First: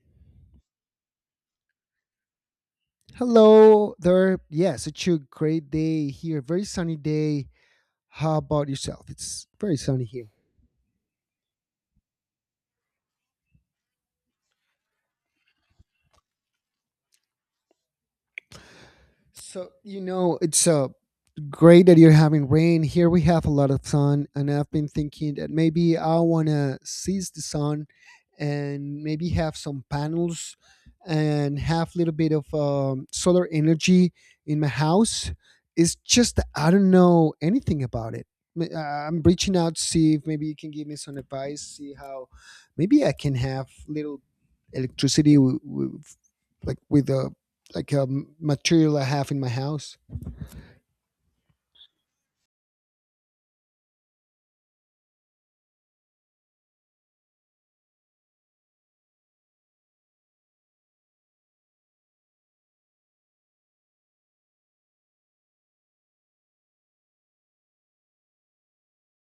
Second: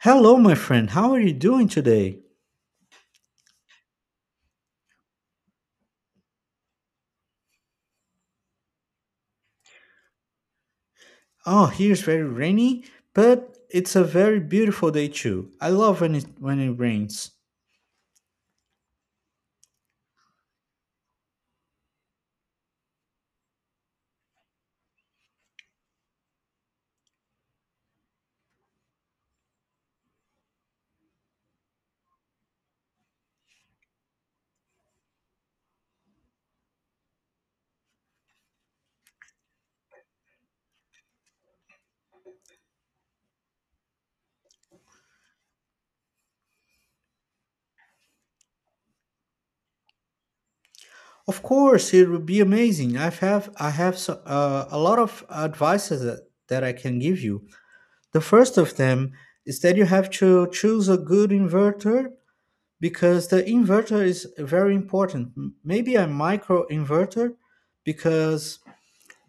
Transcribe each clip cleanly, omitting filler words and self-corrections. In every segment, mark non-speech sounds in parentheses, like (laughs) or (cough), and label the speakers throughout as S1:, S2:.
S1: Hello, my friend. How are you doing today?
S2: Hello there. Yes, it's a great day here. Very sunny day. How about yourself? It's very sunny here.
S1: Oh, here's very rainy, but it's a very beautiful day too. I love when it rains.
S2: So you know, it's great that you're having rain. Here we have a lot of sun, and I've been thinking that maybe I want to seize the sun and maybe have some panels and have a little bit of solar energy in my house. It's just that I don't know anything about it. I'm reaching out to see if maybe you can give me some advice, see how maybe I can have little electricity like with a like a material I have in my house.
S1: Of course, it would be amazing. I have a lot of advices that I can give you. The first of them is that you have to choose a good inverter because the inverter is very important. Maybe a micro inverter because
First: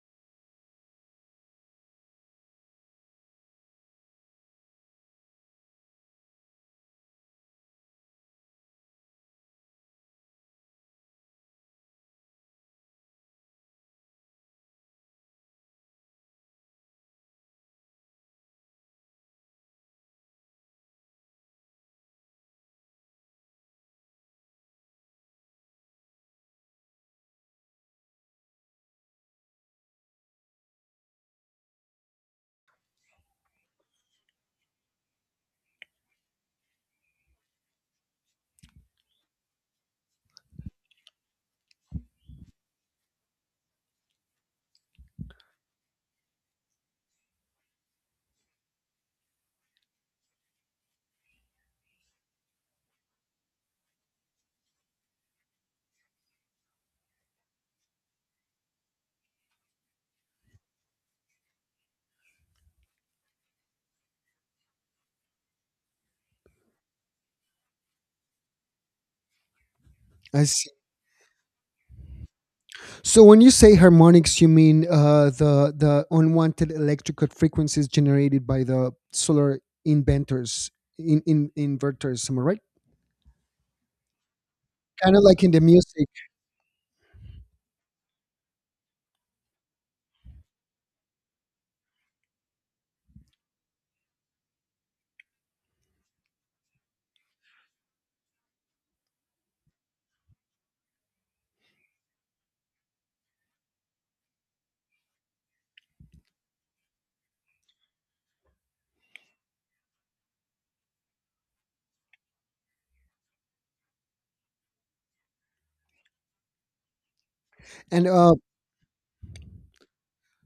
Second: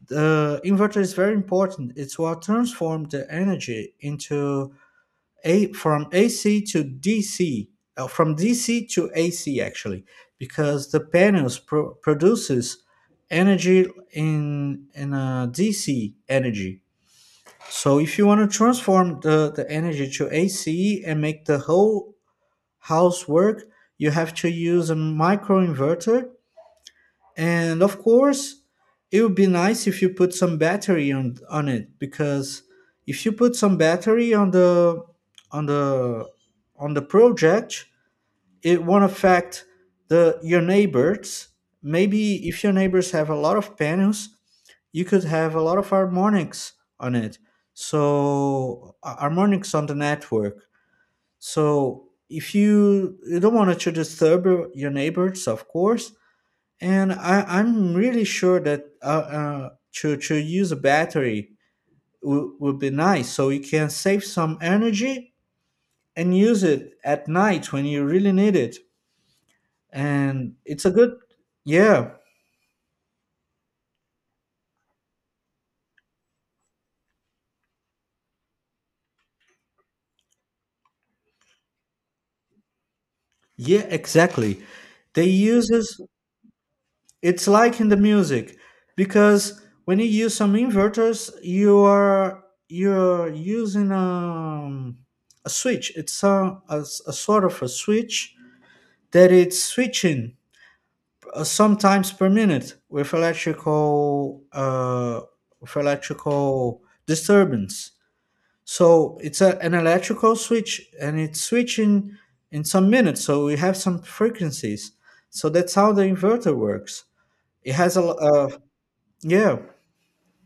S1: the inverter is very important. It's what transforms the energy into a from AC to DC, from DC to AC actually, because the panels produces energy in a DC energy. So if you want to transform the energy to AC and make the whole house work, you have to use a micro inverter, and of course, it would be nice if you put some battery on it, because if you put some battery on the on the project, it won't affect the your neighbors. Maybe if your neighbors have a lot of panels, you could have a lot of harmonics on it. So harmonics on the network. So if you don't want it to disturb your neighbors, of course, and I'm really sure that to use a battery would be nice, so you can save some energy and use it at night when you really need it.
S2: I
S1: And
S2: see.
S1: it's a good, yeah,
S2: So when you say harmonics, you mean the unwanted electrical frequencies generated by the solar inventors, in inverters, am I right?
S1: yeah, exactly.
S2: Kind of
S1: They
S2: like in the
S1: uses
S2: music.
S1: it's like in the music, because when you use some inverters, you are you're using a switch. It's a, a sort of a switch that it's switching sometimes per minute with electrical disturbance. So it's a, an electrical switch, and it's switching in some minutes. So we have some frequencies. So that's how the inverter works. It has
S2: And
S1: yeah.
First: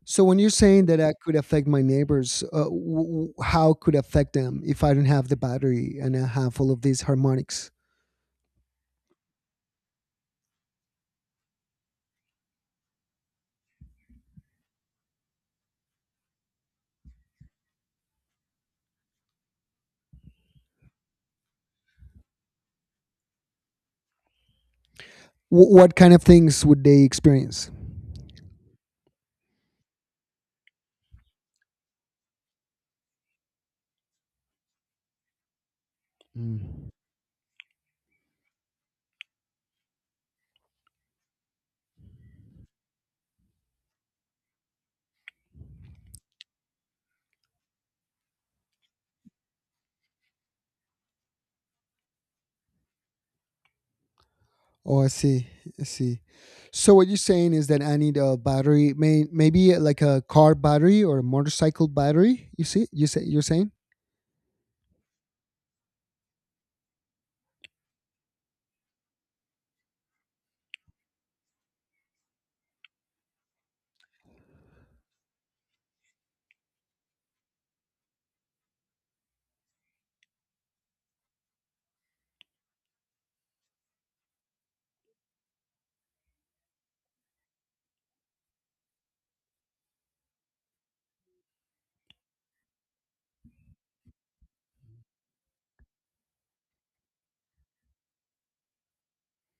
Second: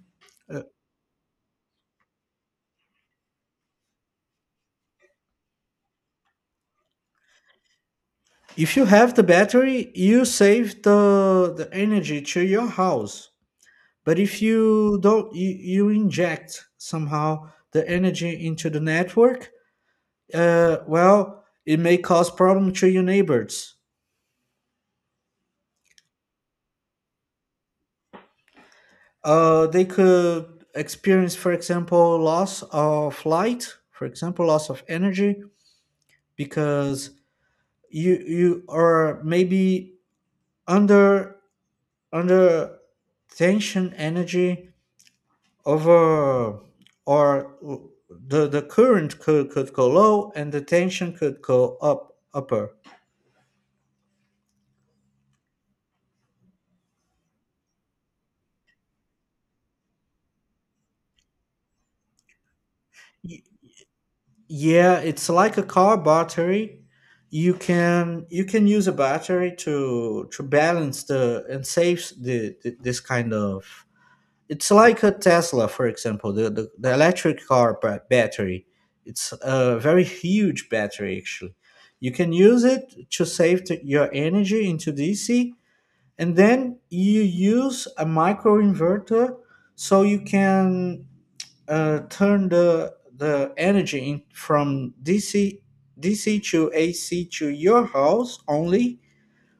S2: so when you're
S1: Uh,
S2: saying that could affect my neighbors, how could affect them if I don't have the battery and I have all of these harmonics?
S1: If you have the battery, you save the energy to your house. But if you don't, you inject somehow the energy into the network. Well, it may cause problem to your neighbors.
S2: W- what kind of things would they experience?
S1: They could experience, for example, loss of light, for example, loss of energy,
S2: Mm.
S1: because you are maybe under under tension energy over or the current could go low and the tension could go up upper.
S2: Oh, I see. I see. So what you're saying is that I need a battery, maybe like a car battery or a motorcycle battery. You see, you say you're saying.
S1: Yeah, it's like a car battery. You can use a battery to balance the and save the this kind of. It's like a Tesla, for example, the electric car battery. It's a very huge battery actually. You can use it to save your energy into DC, and then you use a micro inverter so you can turn the energy in from DC to AC to your house only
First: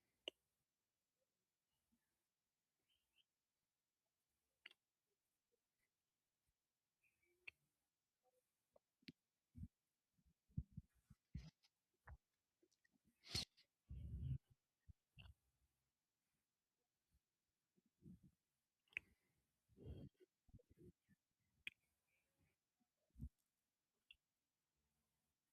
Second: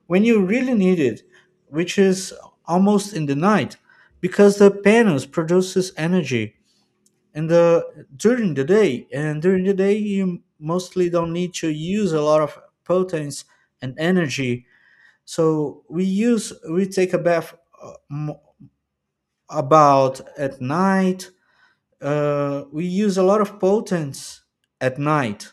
S1: when you really need it, which is almost in the night, because the panels produces energy in the during the day, and during the day you mostly don't need to use a lot of potence and energy. So we use we take a bath uh, m- about at night, we use a lot of potents at night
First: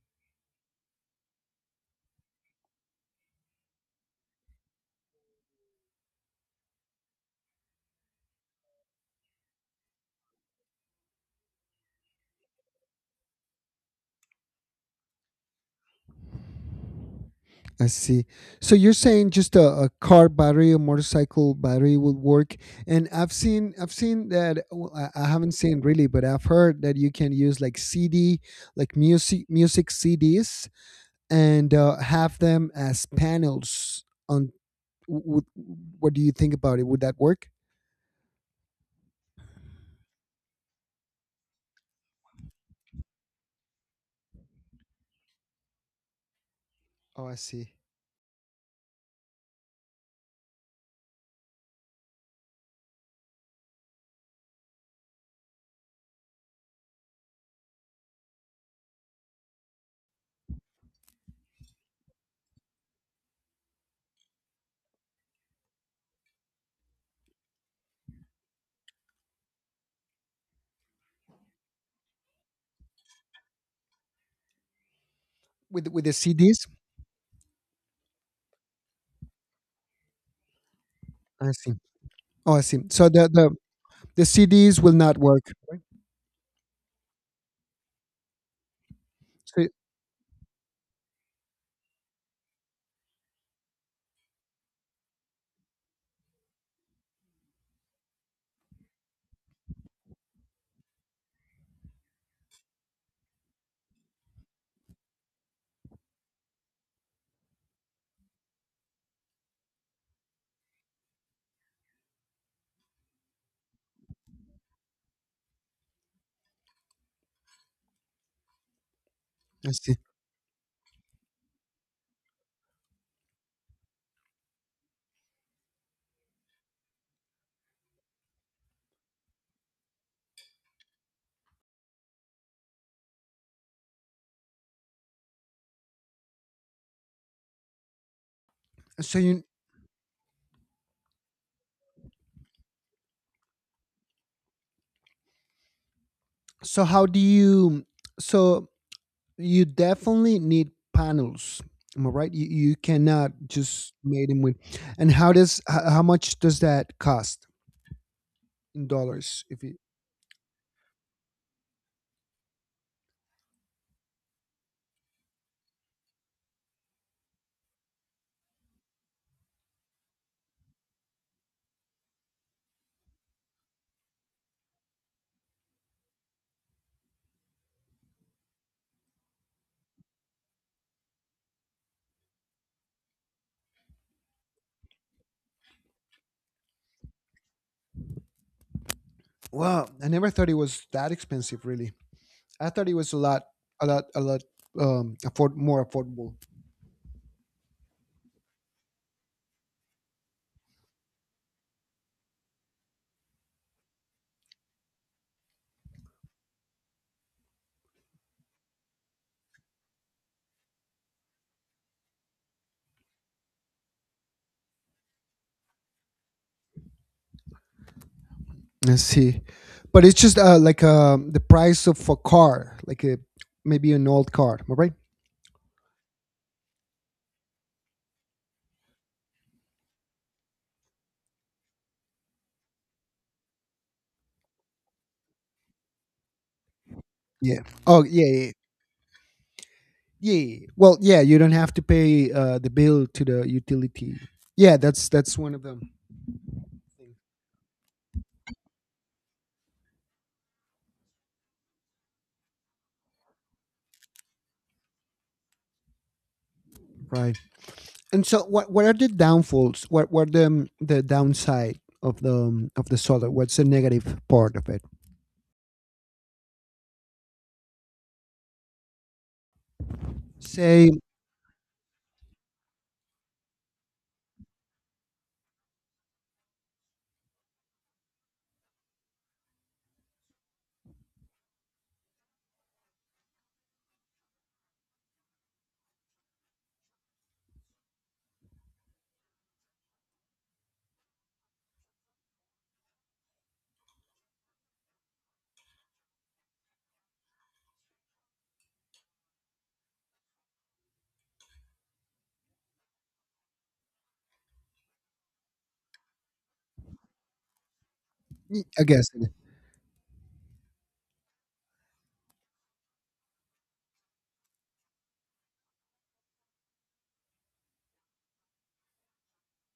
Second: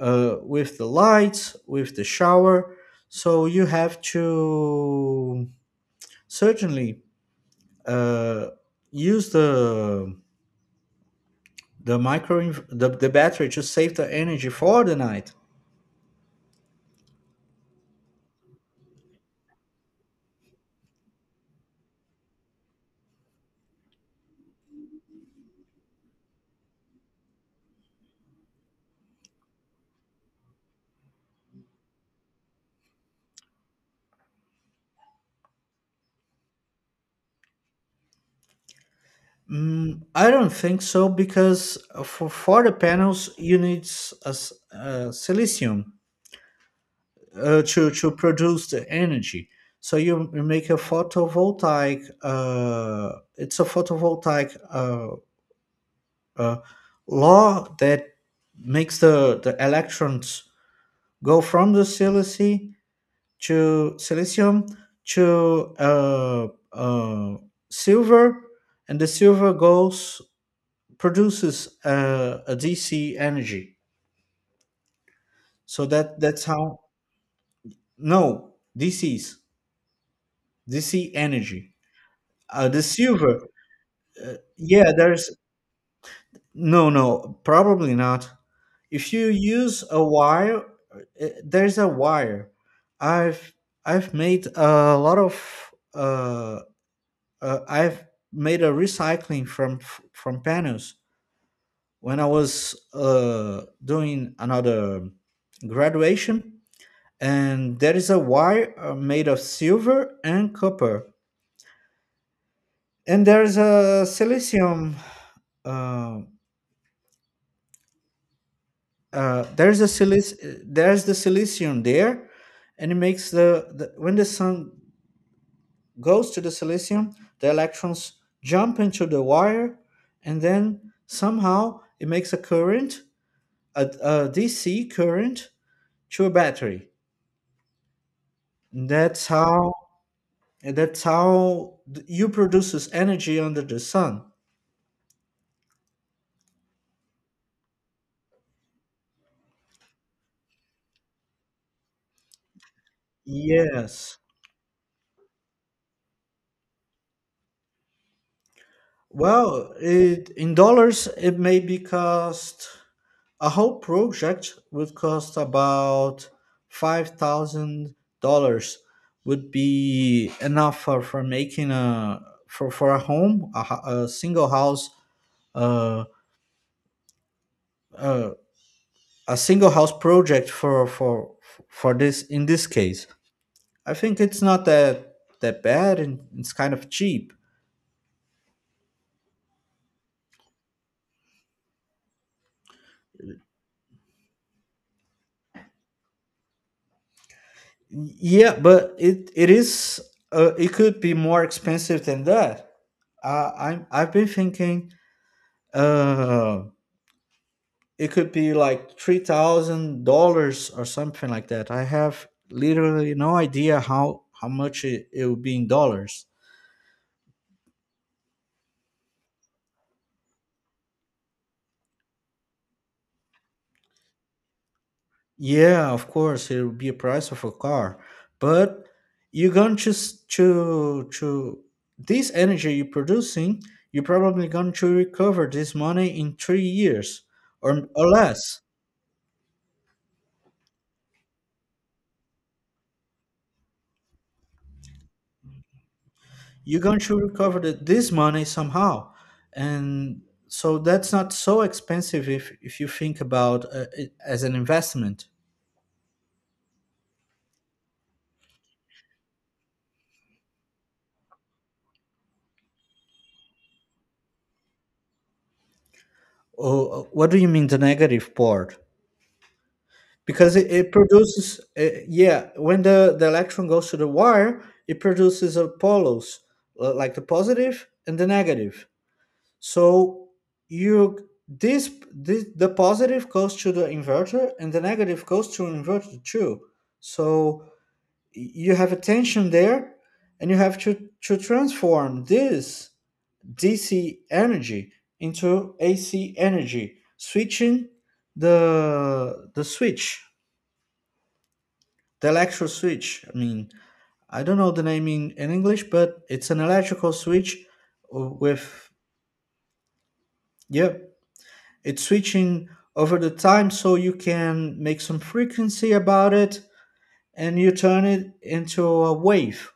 S1: with the lights, with the shower. So you have to certainly uh, use the battery to save the energy for the night.
S2: I see. So you're saying just a car battery, a motorcycle battery would work. And I've seen that. Well, I haven't seen really, but I've heard that you can use like CD, like music, music CDs, and have them as panels. On w- what do you think about it? Would that work?
S1: Mm, I don't think so, because for the panels you need a silicium
S2: Oh, I see.
S1: to produce the energy. So you make a photovoltaic. It's a photovoltaic uh, law that makes the electrons go from the silice to silicium to uh, silver, and the silver goes produces a DC energy. So
S2: With the
S1: that that's
S2: CDs,
S1: how no DCs DC
S2: I see.
S1: energy.
S2: Oh, I
S1: Uh,
S2: see.
S1: the
S2: So
S1: silver,
S2: the CDs
S1: yeah,
S2: will not
S1: there's
S2: work.
S1: no, no, probably not. If you
S2: So,
S1: use a wire, there's a wire. I've I've made a lot of I've made a recycling from panels when I was doing another graduation, and there is a wire made of silver and copper, and there's a silicium. um
S2: I see.
S1: there's the silicium there, and it makes the when the sun goes to the silicium, the electrons jump into the wire, and then somehow it makes a current, a dc current to a battery. And
S2: So
S1: that's
S2: you.
S1: how and that's how you produces energy under the sun,
S2: So how do you? So you definitely need panels. Am I right? You cannot just
S1: yes.
S2: made them with. And how does how much does that cost in dollars? If
S1: Well,
S2: you
S1: it in dollars it may be cost, a whole project would cost about $5,000, would be enough for making a for a home, a, uh, uh, a single house project for this in this case. I think it's not that bad and it's kind of cheap.
S2: Wow, I never thought it was that expensive. Really, I thought it was a lot, a lot, a lot afford more affordable.
S1: Yeah, but it is it could be more expensive than that. I've been thinking uh it could be like $3,000 or something like that. I have literally no idea how much it will be in dollars.
S2: I see. But it's just like the price of a car, like a, maybe an old car, am I right?
S1: Yeah, of course it will be a price of a car, but you're going to to this energy you're producing, you're probably going to recover this money in 3 years
S2: Yeah. Oh,
S1: or
S2: yeah, yeah, yeah.
S1: less.
S2: Yeah. Yeah. Well, yeah, you don't have to pay the bill to the utility. Yeah, that's one of them.
S1: You're going to recover this money somehow, and so that's not so expensive if you think about it as an investment,
S2: Right. And so, what are the downfalls? What the downside of the solar? What's the negative part of it?
S1: or what do you mean the negative part, because
S2: Say,
S1: it produces yeah when the electron goes to the wire it produces a poles like the positive and the negative. So you this the positive goes to the inverter and the negative goes to inverter too. So you have a tension there and you have to transform this DC energy into AC energy, switching the switch, the electrical switch. I mean, I don't know the name in English, but it's an electrical switch
S2: y- I
S1: with
S2: guess.
S1: yeah, it's switching over the time so you can make some frequency about it and you turn it into a wave.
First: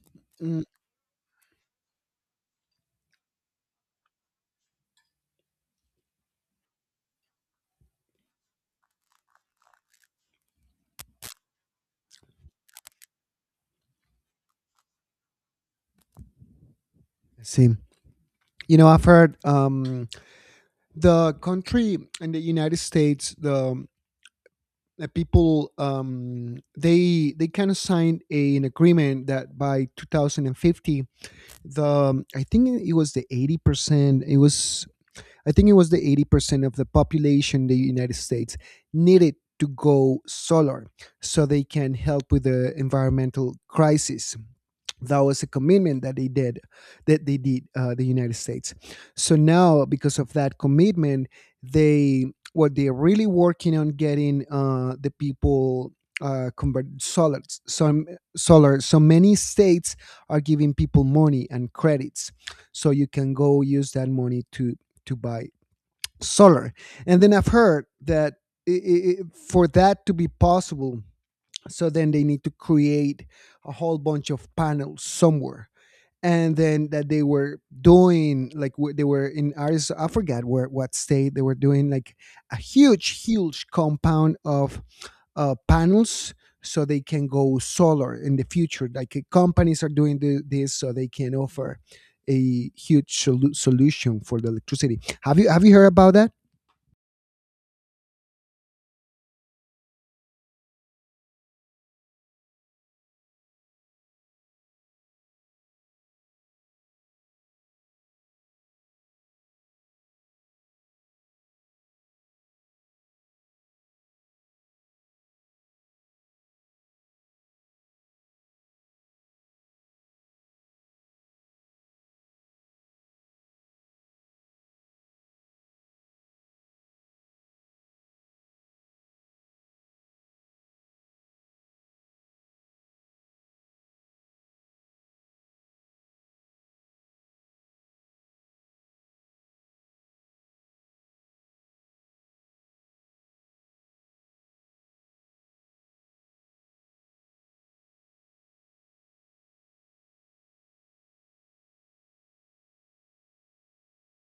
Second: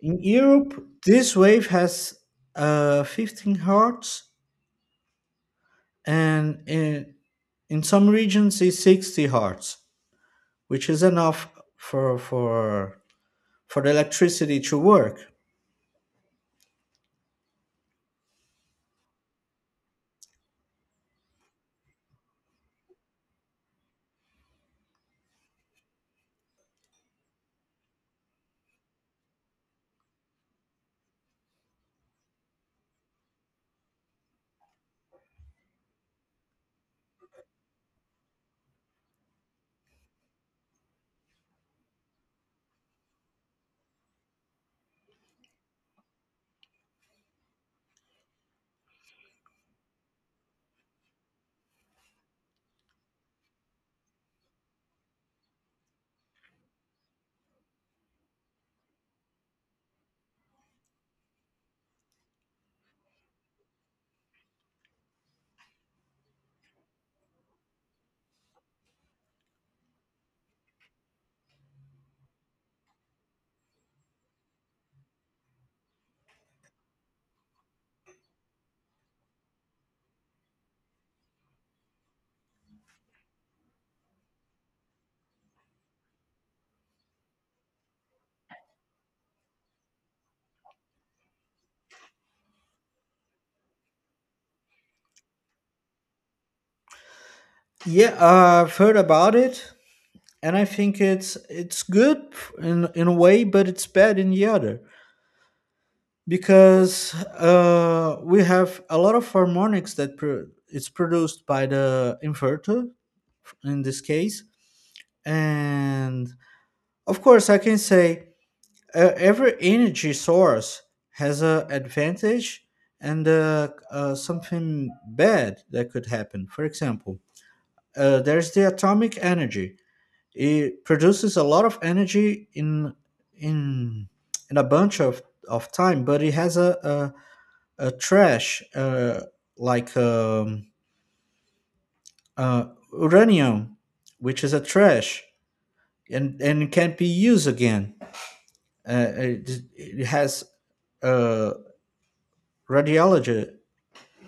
S1: In
S2: Mm,
S1: Europe, this wave has 15 hertz, and in some regions it's 60 hertz, which is enough for for for the electricity to work.
S2: let's see, you know, I've heard the country in the United States, the that people they kind of signed a, an agreement that by 2050 the I think it was the 80% it was I think it was the 80% of the population in the United States needed to go solar so they can help with the environmental crisis. That was a commitment that they did the United States. So now, because of that commitment, they what they're really working on getting the people convert solar. Some solar. So many states are giving people money and credits, so you can go use that money to buy solar. And then I've heard that i i i- for that to be possible, so then they need to create a whole bunch of panels somewhere. And then that they were doing, like wh- they were in Arizona, I forgot where, what state they were doing, like a huge, huge compound of panels so they can go solar in the future. Like companies are doing this so they can offer a huge solu- solution for the electricity. Have you heard about that?
S1: Yeah, I've heard about it, and I think it's good in a way, but it's bad in the other, because we have a lot of harmonics it's produced by the inverter in this case, and of course, I can say every energy source has a advantage and something bad that could happen. For example, there's the atomic energy. It produces a lot of energy in in a bunch of time, but it has a trash like um, uh, uranium, which is a trash and can be used again. It has a radiology.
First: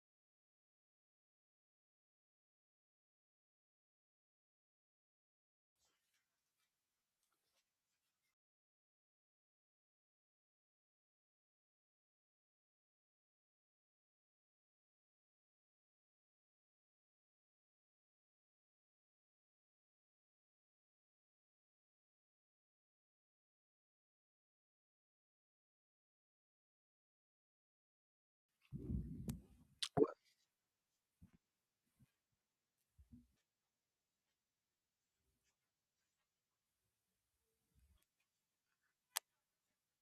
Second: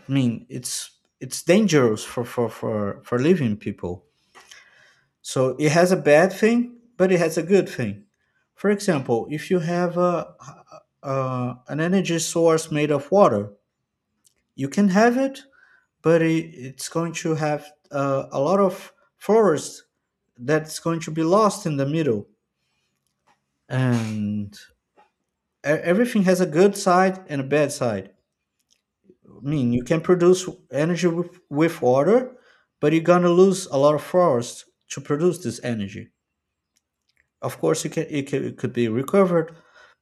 S1: I mean, it's dangerous for living people. So it has a bad thing, but it has a good thing. For example, if you have a an energy source made of water, you can have it, but it's going to have a lot of forest that's going to be lost in the middle, and everything has a good side and a bad side. I mean, you can produce energy with water, but you're gonna lose a lot of forest to produce this energy. Of course, you can, it could be recovered,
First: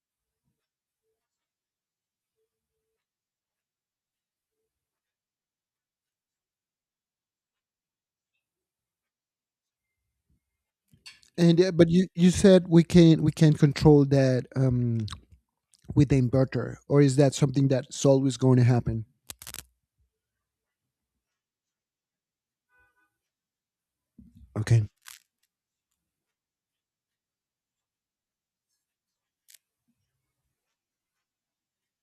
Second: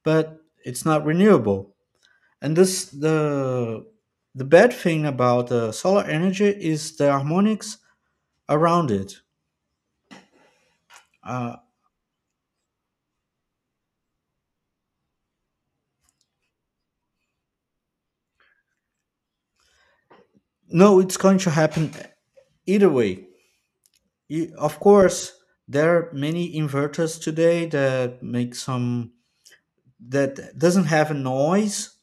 S1: but it's not renewable. And this the bad thing about solar energy is the harmonics around it. Uh,
S2: And but you said we can control that with the inverter, or is that something that's always going to happen?
S1: no, it's going to happen either way. You, of
S2: Okay,
S1: course, there are many inverters today that make some that doesn't have a noise.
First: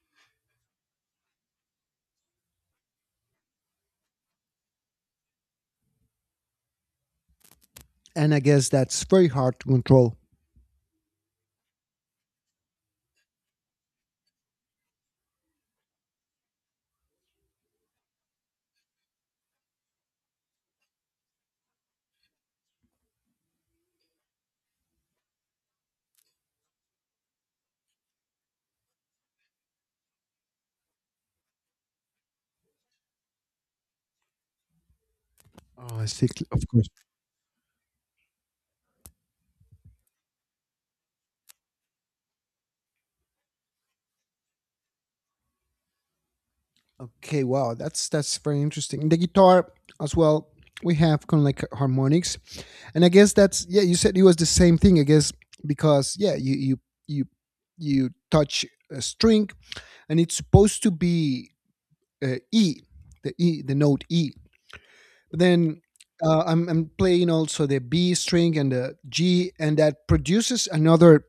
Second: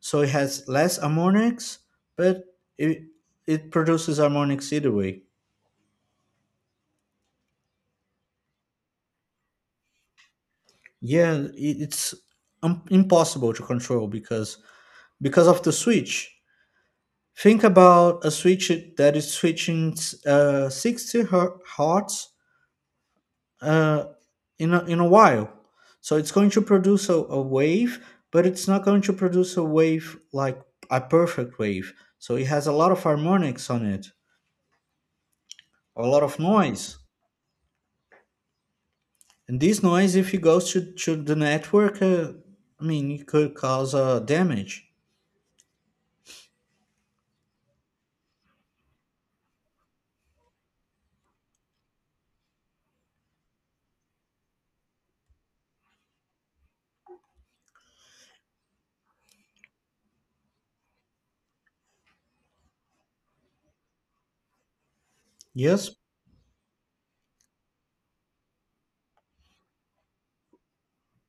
S1: So it has less harmonics, but it it produces harmonics either way.
S2: and I guess that's very hard to control.
S1: Yeah, it's impossible to control because of the switch. Think about a switch that is switching 60 hertz uh, in a while. So it's going to produce a wave, but it's not going to produce a wave like a perfect wave. So it has a lot of harmonics on it,
S2: Oh, I
S1: a lot
S2: see.
S1: of
S2: Of
S1: noise.
S2: course.
S1: And this noise, if it goes to the network, I mean, it could cause damage.
S2: Okay, wow, that's very interesting. The guitar as well. We have kind of like harmonics, and I guess that's yeah. You said it was the same thing, I guess, because yeah, you you touch a string, and it's supposed to be uh, E, E, the note E. But then
S1: Yes.
S2: I'm playing also the B string and the G, and that produces another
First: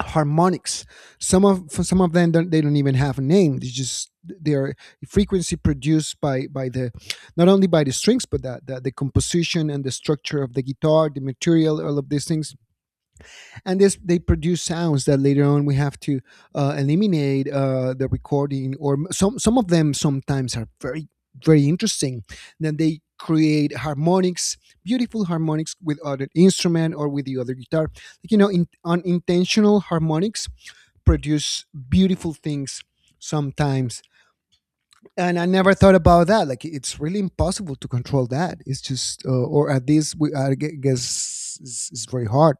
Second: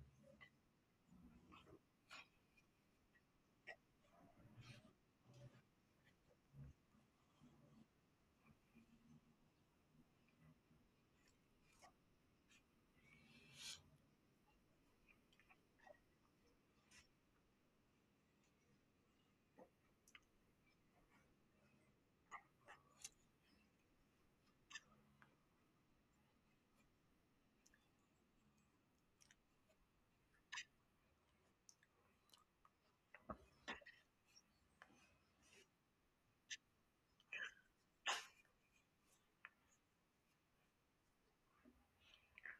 S2: harmonics. Some of them don't, they don't even have a name. They just they are frequency produced by the not only by the strings but that the composition and the structure of the guitar, the material, all of these things. And this they produce sounds that later on we have to eliminate the recording or some of them sometimes are very very interesting. Then they create harmonics, beautiful harmonics with other instrument or with the other guitar. Like, you know, in, unintentional harmonics produce beautiful things sometimes and I never thought about that like it's really impossible to control that. It's just or at least guess it's very hard.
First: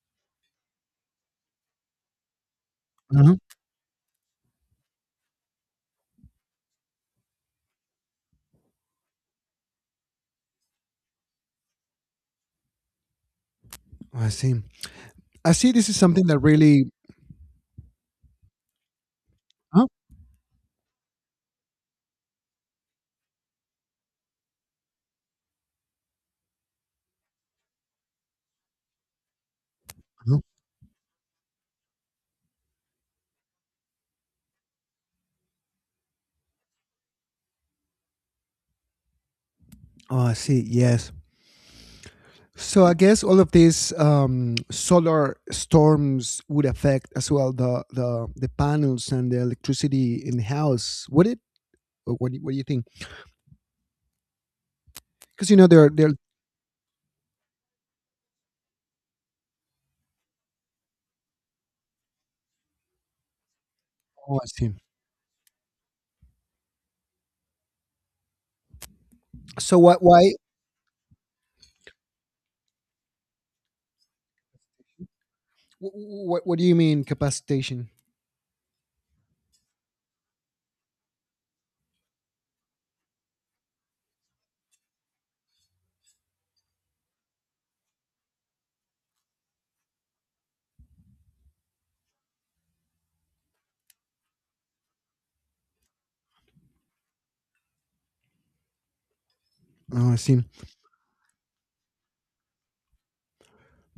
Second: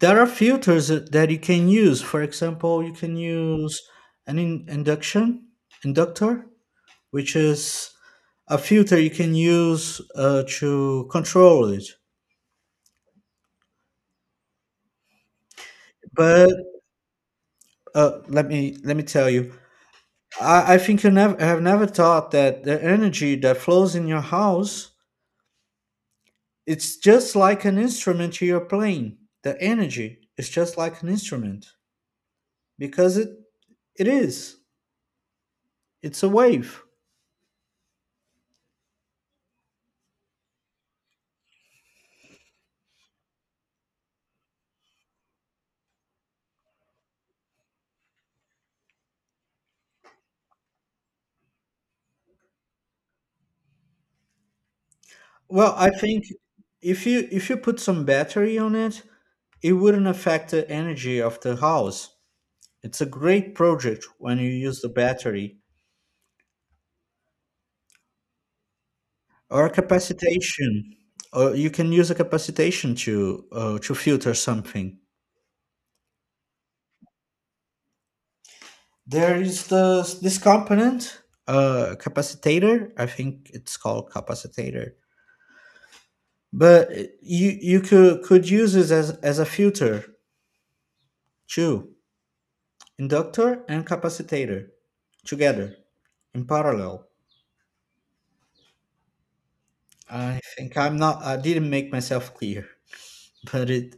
S1: There are filters that you can use. For example, you can
S2: Mhm.
S1: use an induction inductor, which is a filter you can use to control it.
S2: I see. I see, this is something that
S1: But
S2: really
S1: let me tell you,
S2: Huh?
S1: I think you never have never thought that the energy that flows in your house, it's just like an instrument you're playing. The energy
S2: Huh?
S1: is just like an instrument because it is. It's a wave.
S2: Oh, I see, yes. So I guess all of these solar storms would affect as well the panels and the electricity in the house, would it? Or what do you think because you know
S1: Well, I
S2: they're
S1: think if you put some battery on it, it wouldn't affect the energy of the house. It's a great project
S2: Oh,
S1: when
S2: I
S1: you
S2: see.
S1: use the battery or a
S2: So why
S1: capacitation. Or you can use a capacitation to filter something.
S2: What do you mean capacitation?
S1: There is the this component, capacitator. I think it's called capacitator. But you could use this as a filter too. Inductor and capacitator together in parallel.
S2: Oh, I
S1: I
S2: see.
S1: think I'm not. I didn't make myself clear, but it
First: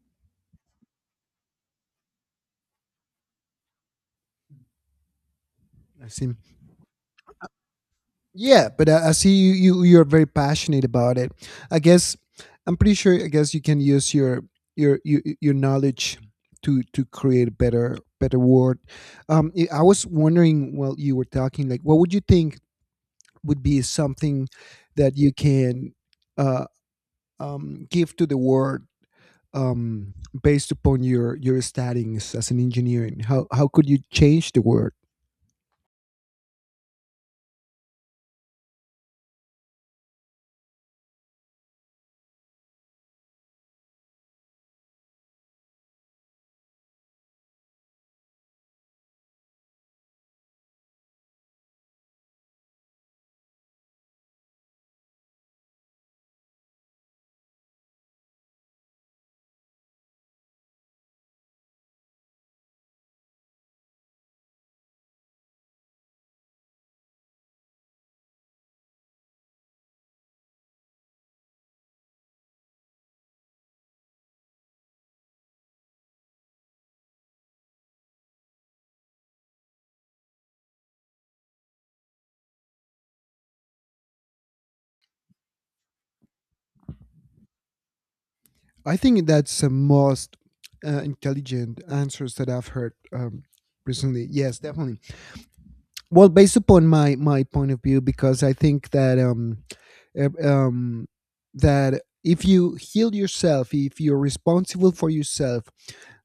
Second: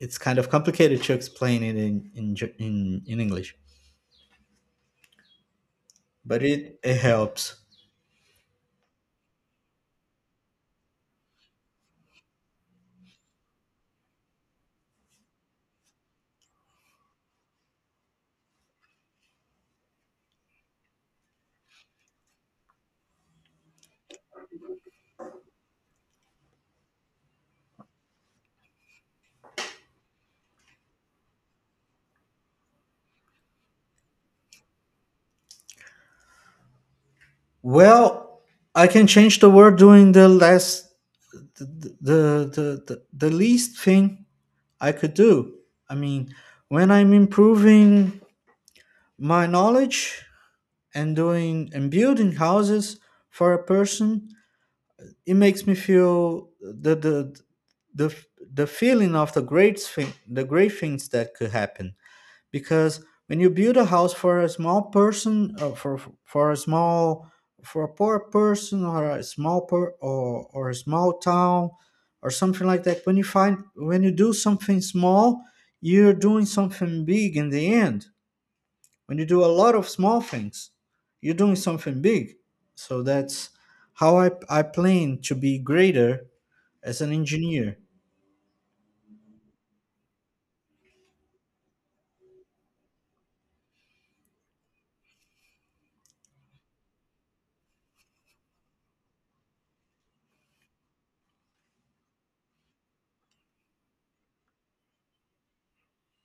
S1: it's kind of complicated to explain it in in English.
S2: I see.
S1: But it helps.
S2: Yeah, but I see you, you. You're very passionate about it. I guess I'm pretty sure. I guess you can use your your knowledge to create better better world. I was wondering while you were talking, like, what would you think would be something that you can uh, give to the world um, based upon your studies as an engineer? How could you change the word?
S1: Well, I can change the word during the last the the the least thing I could do. I mean, when I'm improving my knowledge and doing and building houses for a person, it makes me feel the the feeling of the great thing, the great things that could happen. Because when you build a house for a small person, for a poor person, or a small town or something like that. When you find when you do something small, you're doing something big in the end. When you do a lot of small things, you're doing something big. So that's how I plan to be greater as an engineer.
S2: I think that's the most intelligent answers that I've heard recently. Yes, definitely. Well, based upon my point of view, because I think that uh, um, that if you heal yourself, if you're responsible for yourself,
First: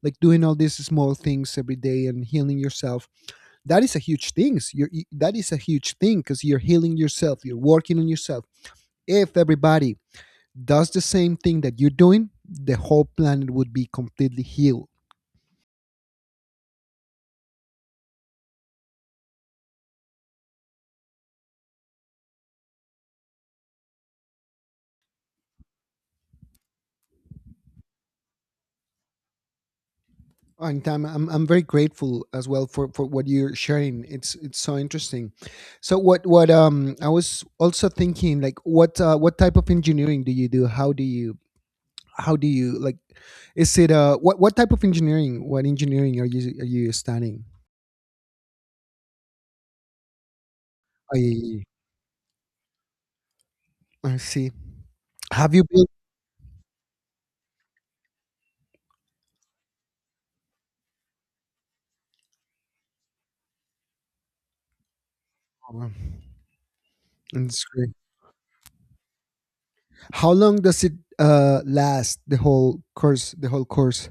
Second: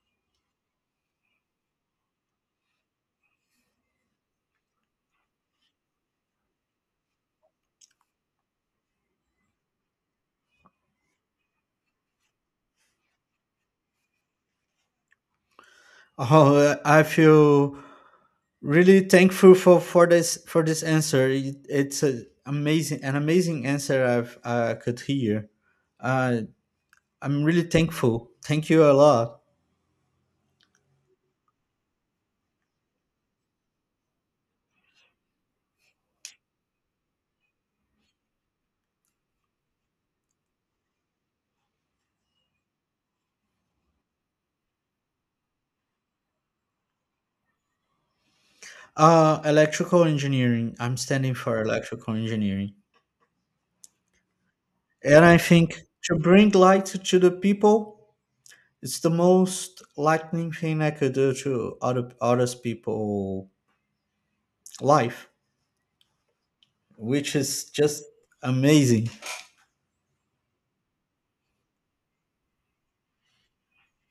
S2: like doing all these small things every day and healing yourself, that is a huge thing. You're, that is a huge thing because you're healing yourself, you're working on yourself. If everybody does the same thing that you're doing, the whole planet would be completely healed.
S1: (laughs) Oh, I feel really thankful for this answer. It's a amazing an amazing answer I could hear. uh, I'm really thankful, thank you a lot.
S2: Anytime, I'm very grateful as well for what you're sharing. It's so interesting. So what I was also thinking like what type of engineering do you do? How do you like? Is it what type of engineering? What engineering are you studying?
S1: Uh, electrical engineering. I'm standing for
S2: I
S1: electrical engineering,
S2: I see.
S1: and I
S2: Have you
S1: think
S2: built?
S1: to bring light to the people, it's the most lightning thing I could do to other others people life,
S2: Oh,
S1: which
S2: that's
S1: is
S2: great.
S1: just amazing.
S2: How long does it last? The whole course,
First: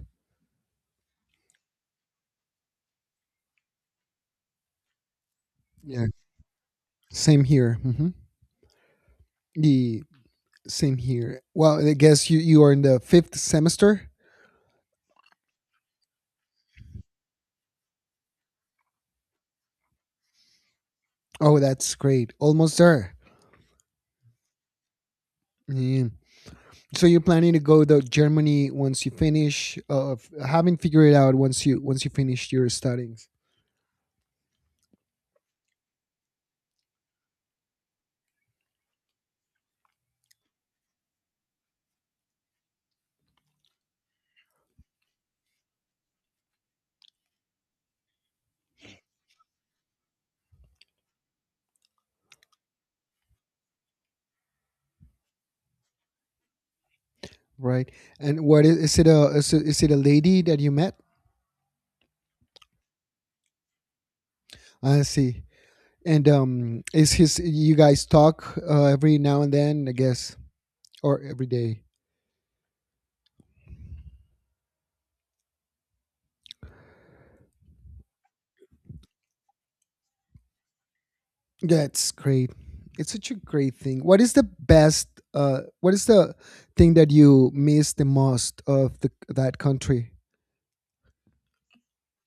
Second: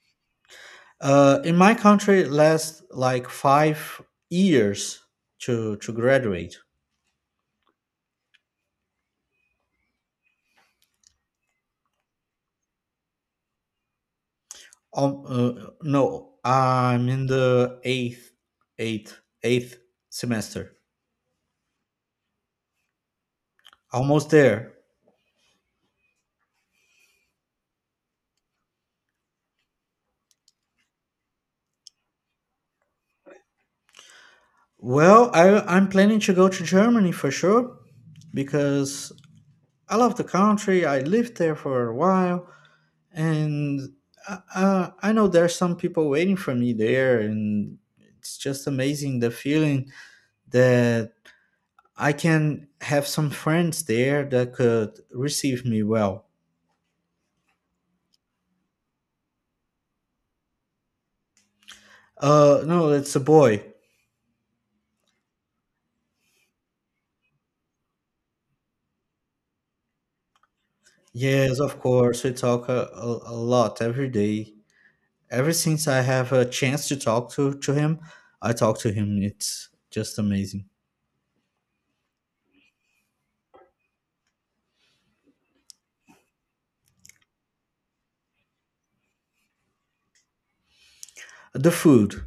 S1: In my country, it lasts like 5 years to
S2: Yeah,
S1: graduate.
S2: same here. Hmm. Same here. Well, I guess you are in the fifth semester.
S1: Um, uh, no, I'm in the eighth semester.
S2: Oh, that's great. Almost there.
S1: Almost there.
S2: Yeah. So you're planning to go to Germany once you finish, f- having figured it out once you finish your studies,
S1: Well, I'm planning to go to Germany for sure because I love the country. I lived there for a while, and I know there's some people waiting for me there, and it's just amazing the feeling that I can have some friends there that could receive me well.
S2: right? And what is it a lady that you met?
S1: No, it's a boy.
S2: I see. And is his you guys talk every now and then? I guess or every
S1: Yes, of
S2: day.
S1: course. We talk a lot every day. Ever since I have a chance to talk to him, I talk to him. It's just amazing.
S2: That's great. It's such a great thing. What is the best? What is the thing that you miss the most of the that country?
S1: The food.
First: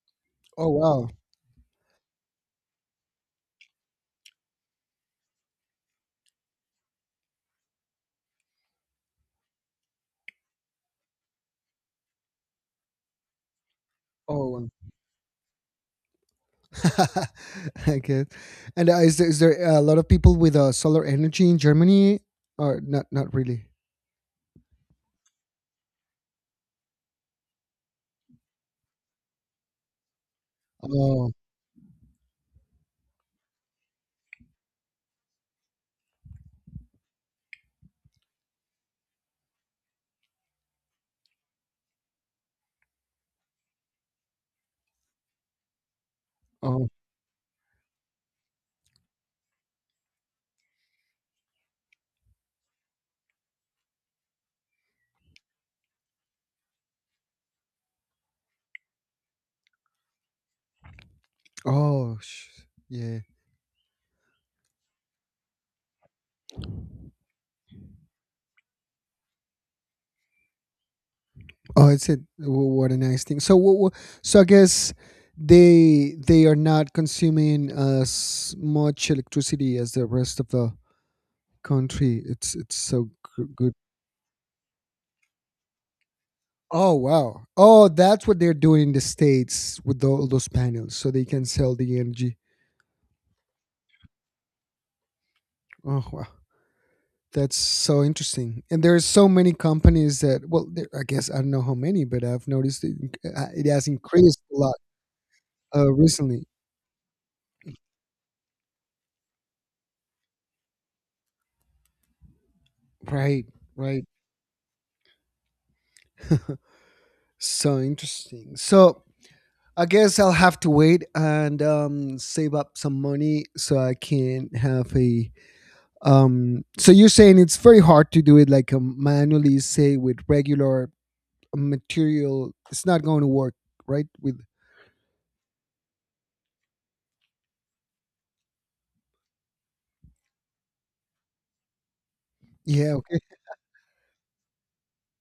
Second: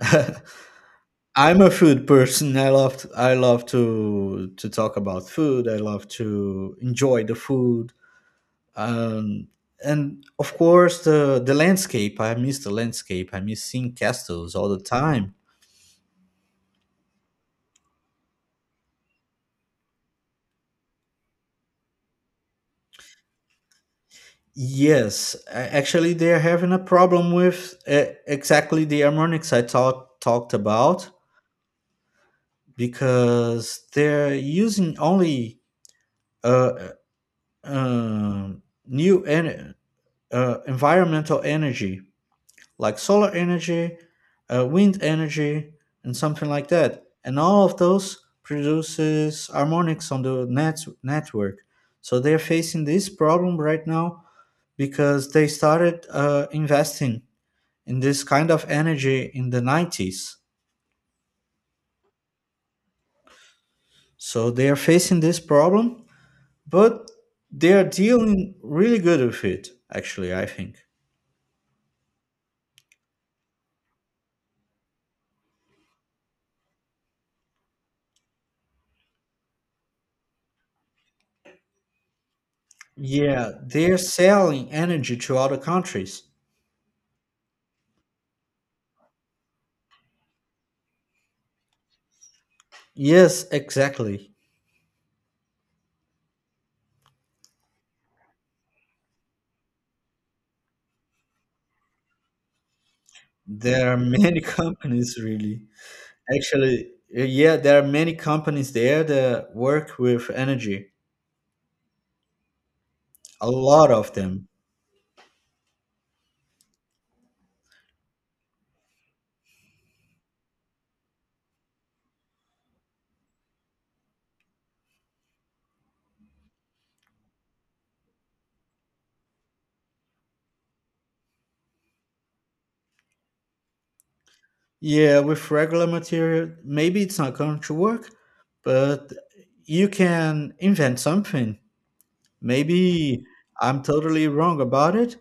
S1: (laughs)
S2: Oh wow!
S1: I'm a food person. I love to talk about food. I love to enjoy the food. um, and of course, the landscape I miss the landscape, I miss seeing
S2: Oh,
S1: castles all the
S2: wow.
S1: time.
S2: (laughs) I get. And is there a lot of people with solar energy in Germany, or not? Not really.
S1: Yes, actually, they're having a problem with, exactly, the harmonics I talked about,
S2: Oh,
S1: because they're using only uh, uh, um, new en- environmental energy like solar energy, wind energy, and something like
S2: oh,
S1: that. And all of those produces harmonics on the network. So they're facing this problem right now because they started investing in this kind of energy in the 90s.
S2: oh, sh- yeah.
S1: So they are facing this problem, but they are dealing really good with it, actually, I think.
S2: Oh, it's a w- what a nice thing. So, w- w- so I guess they are not consuming as much electricity as the rest of the country. It's so g-
S1: Yeah,
S2: good.
S1: they're selling energy to other countries.
S2: Oh wow! Oh, that's what they're doing in the states with tho- all those panels, so they can sell the energy.
S1: Yes, exactly.
S2: Oh wow, that's so interesting. And there are so many companies that well, there, I guess I don't know how many, but I've noticed it, inc- it has
S1: There are
S2: increased
S1: many (laughs)
S2: a lot
S1: companies, really.
S2: recently.
S1: Actually, yeah, there are many companies there that work with energy.
S2: Right,
S1: A lot
S2: right.
S1: of them.
S2: (laughs) So interesting. So I guess I'll have to wait and save up some money so I can have a so you're saying it's very hard to do it like manually say with regular material it's not going to work, right? With
S1: Yeah, with regular material, maybe it's not going to work, but you can invent something.
S2: yeah okay
S1: Maybe I'm totally wrong about it,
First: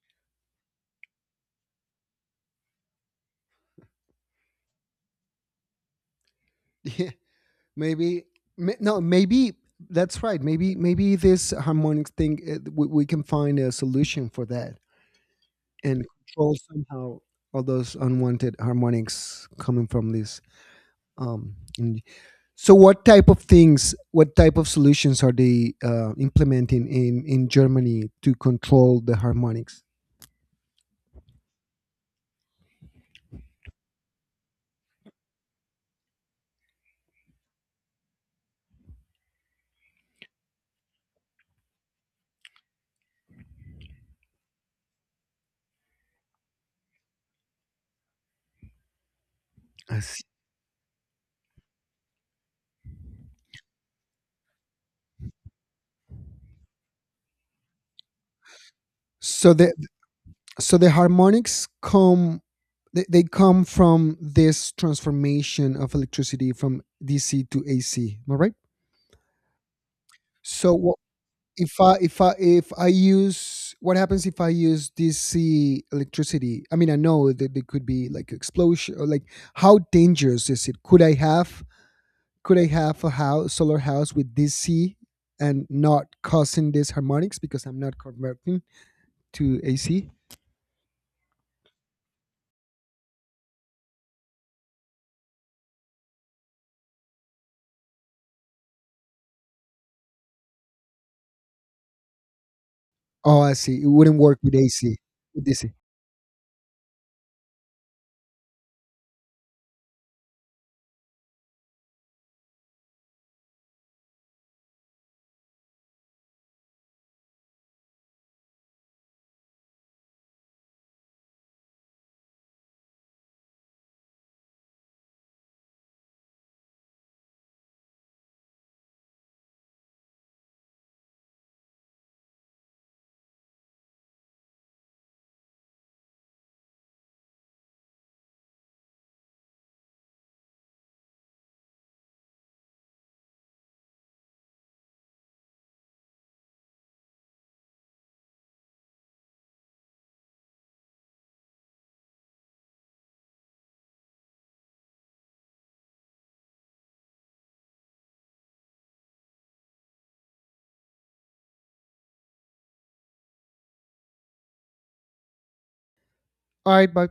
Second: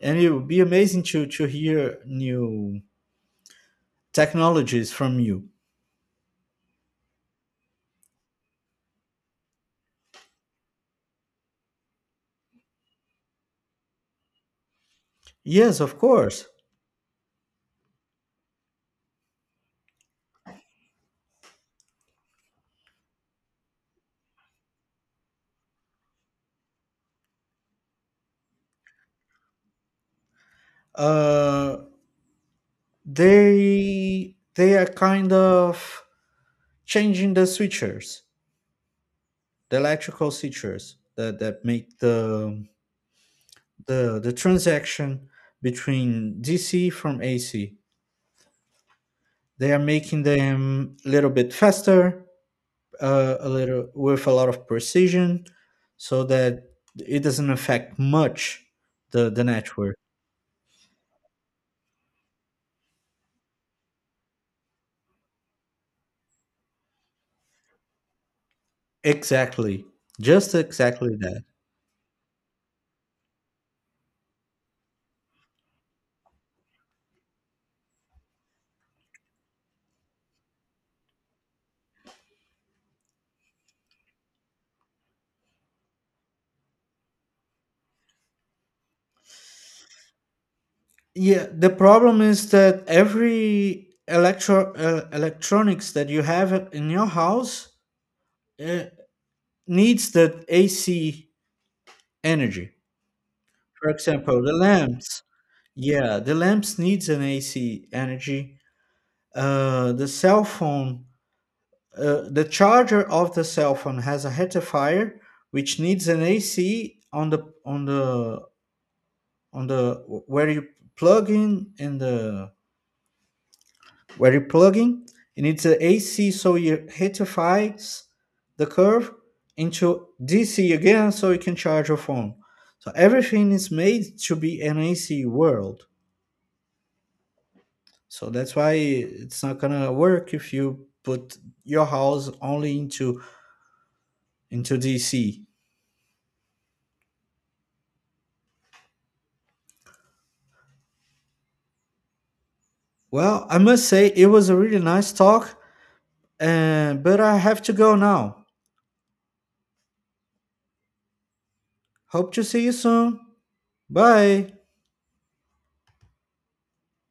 S1: and it would be amazing to hear new technologies from you.
S2: (laughs) yeah maybe no maybe that's right maybe this harmonic thing we can find a solution for that
S1: Yes, of
S2: and
S1: course.
S2: control somehow all those unwanted harmonics coming from this um in- So, what type of things, what type of solutions are they implementing in Germany to control the harmonics?
S1: Uh, they are kind of changing the switches, the electrical switches that, make the transaction between DC from AC. They are
S2: I see.
S1: making them a little bit faster, a little with a lot of precision, so that it doesn't affect much the
S2: So
S1: network.
S2: the harmonics come they come from this transformation of electricity from DC to AC. Am I right?
S1: Exactly, just
S2: So, wha
S1: exactly that.
S2: if I use what happens if I use DC electricity? I mean, I know that there could be like explosion or like how dangerous is it? Could I have a house solar house with DC and not causing these harmonics because I'm not converting to AC?
S1: Yeah, the problem is that every electronics that you have in your house, uh, needs that AC energy.
S2: Oh, I see. It
S1: For
S2: wouldn't work
S1: example, the
S2: with AC.
S1: lamps.
S2: With DC.
S1: Yeah, the lamps needs an AC energy. The cell phone, the charger of the cell phone has a rectifier, which needs an AC on the on the where you plug in the where you plug in, you need the AC, so you rectifies the curve into DC again, so you can charge your phone. So everything is made to be an AC world. So that's why it's not gonna work if you put your house only into DC. Well, I must say it was a really nice talk, and but I have to go now. Hope to see you soon. Bye.
S2: All right, bye.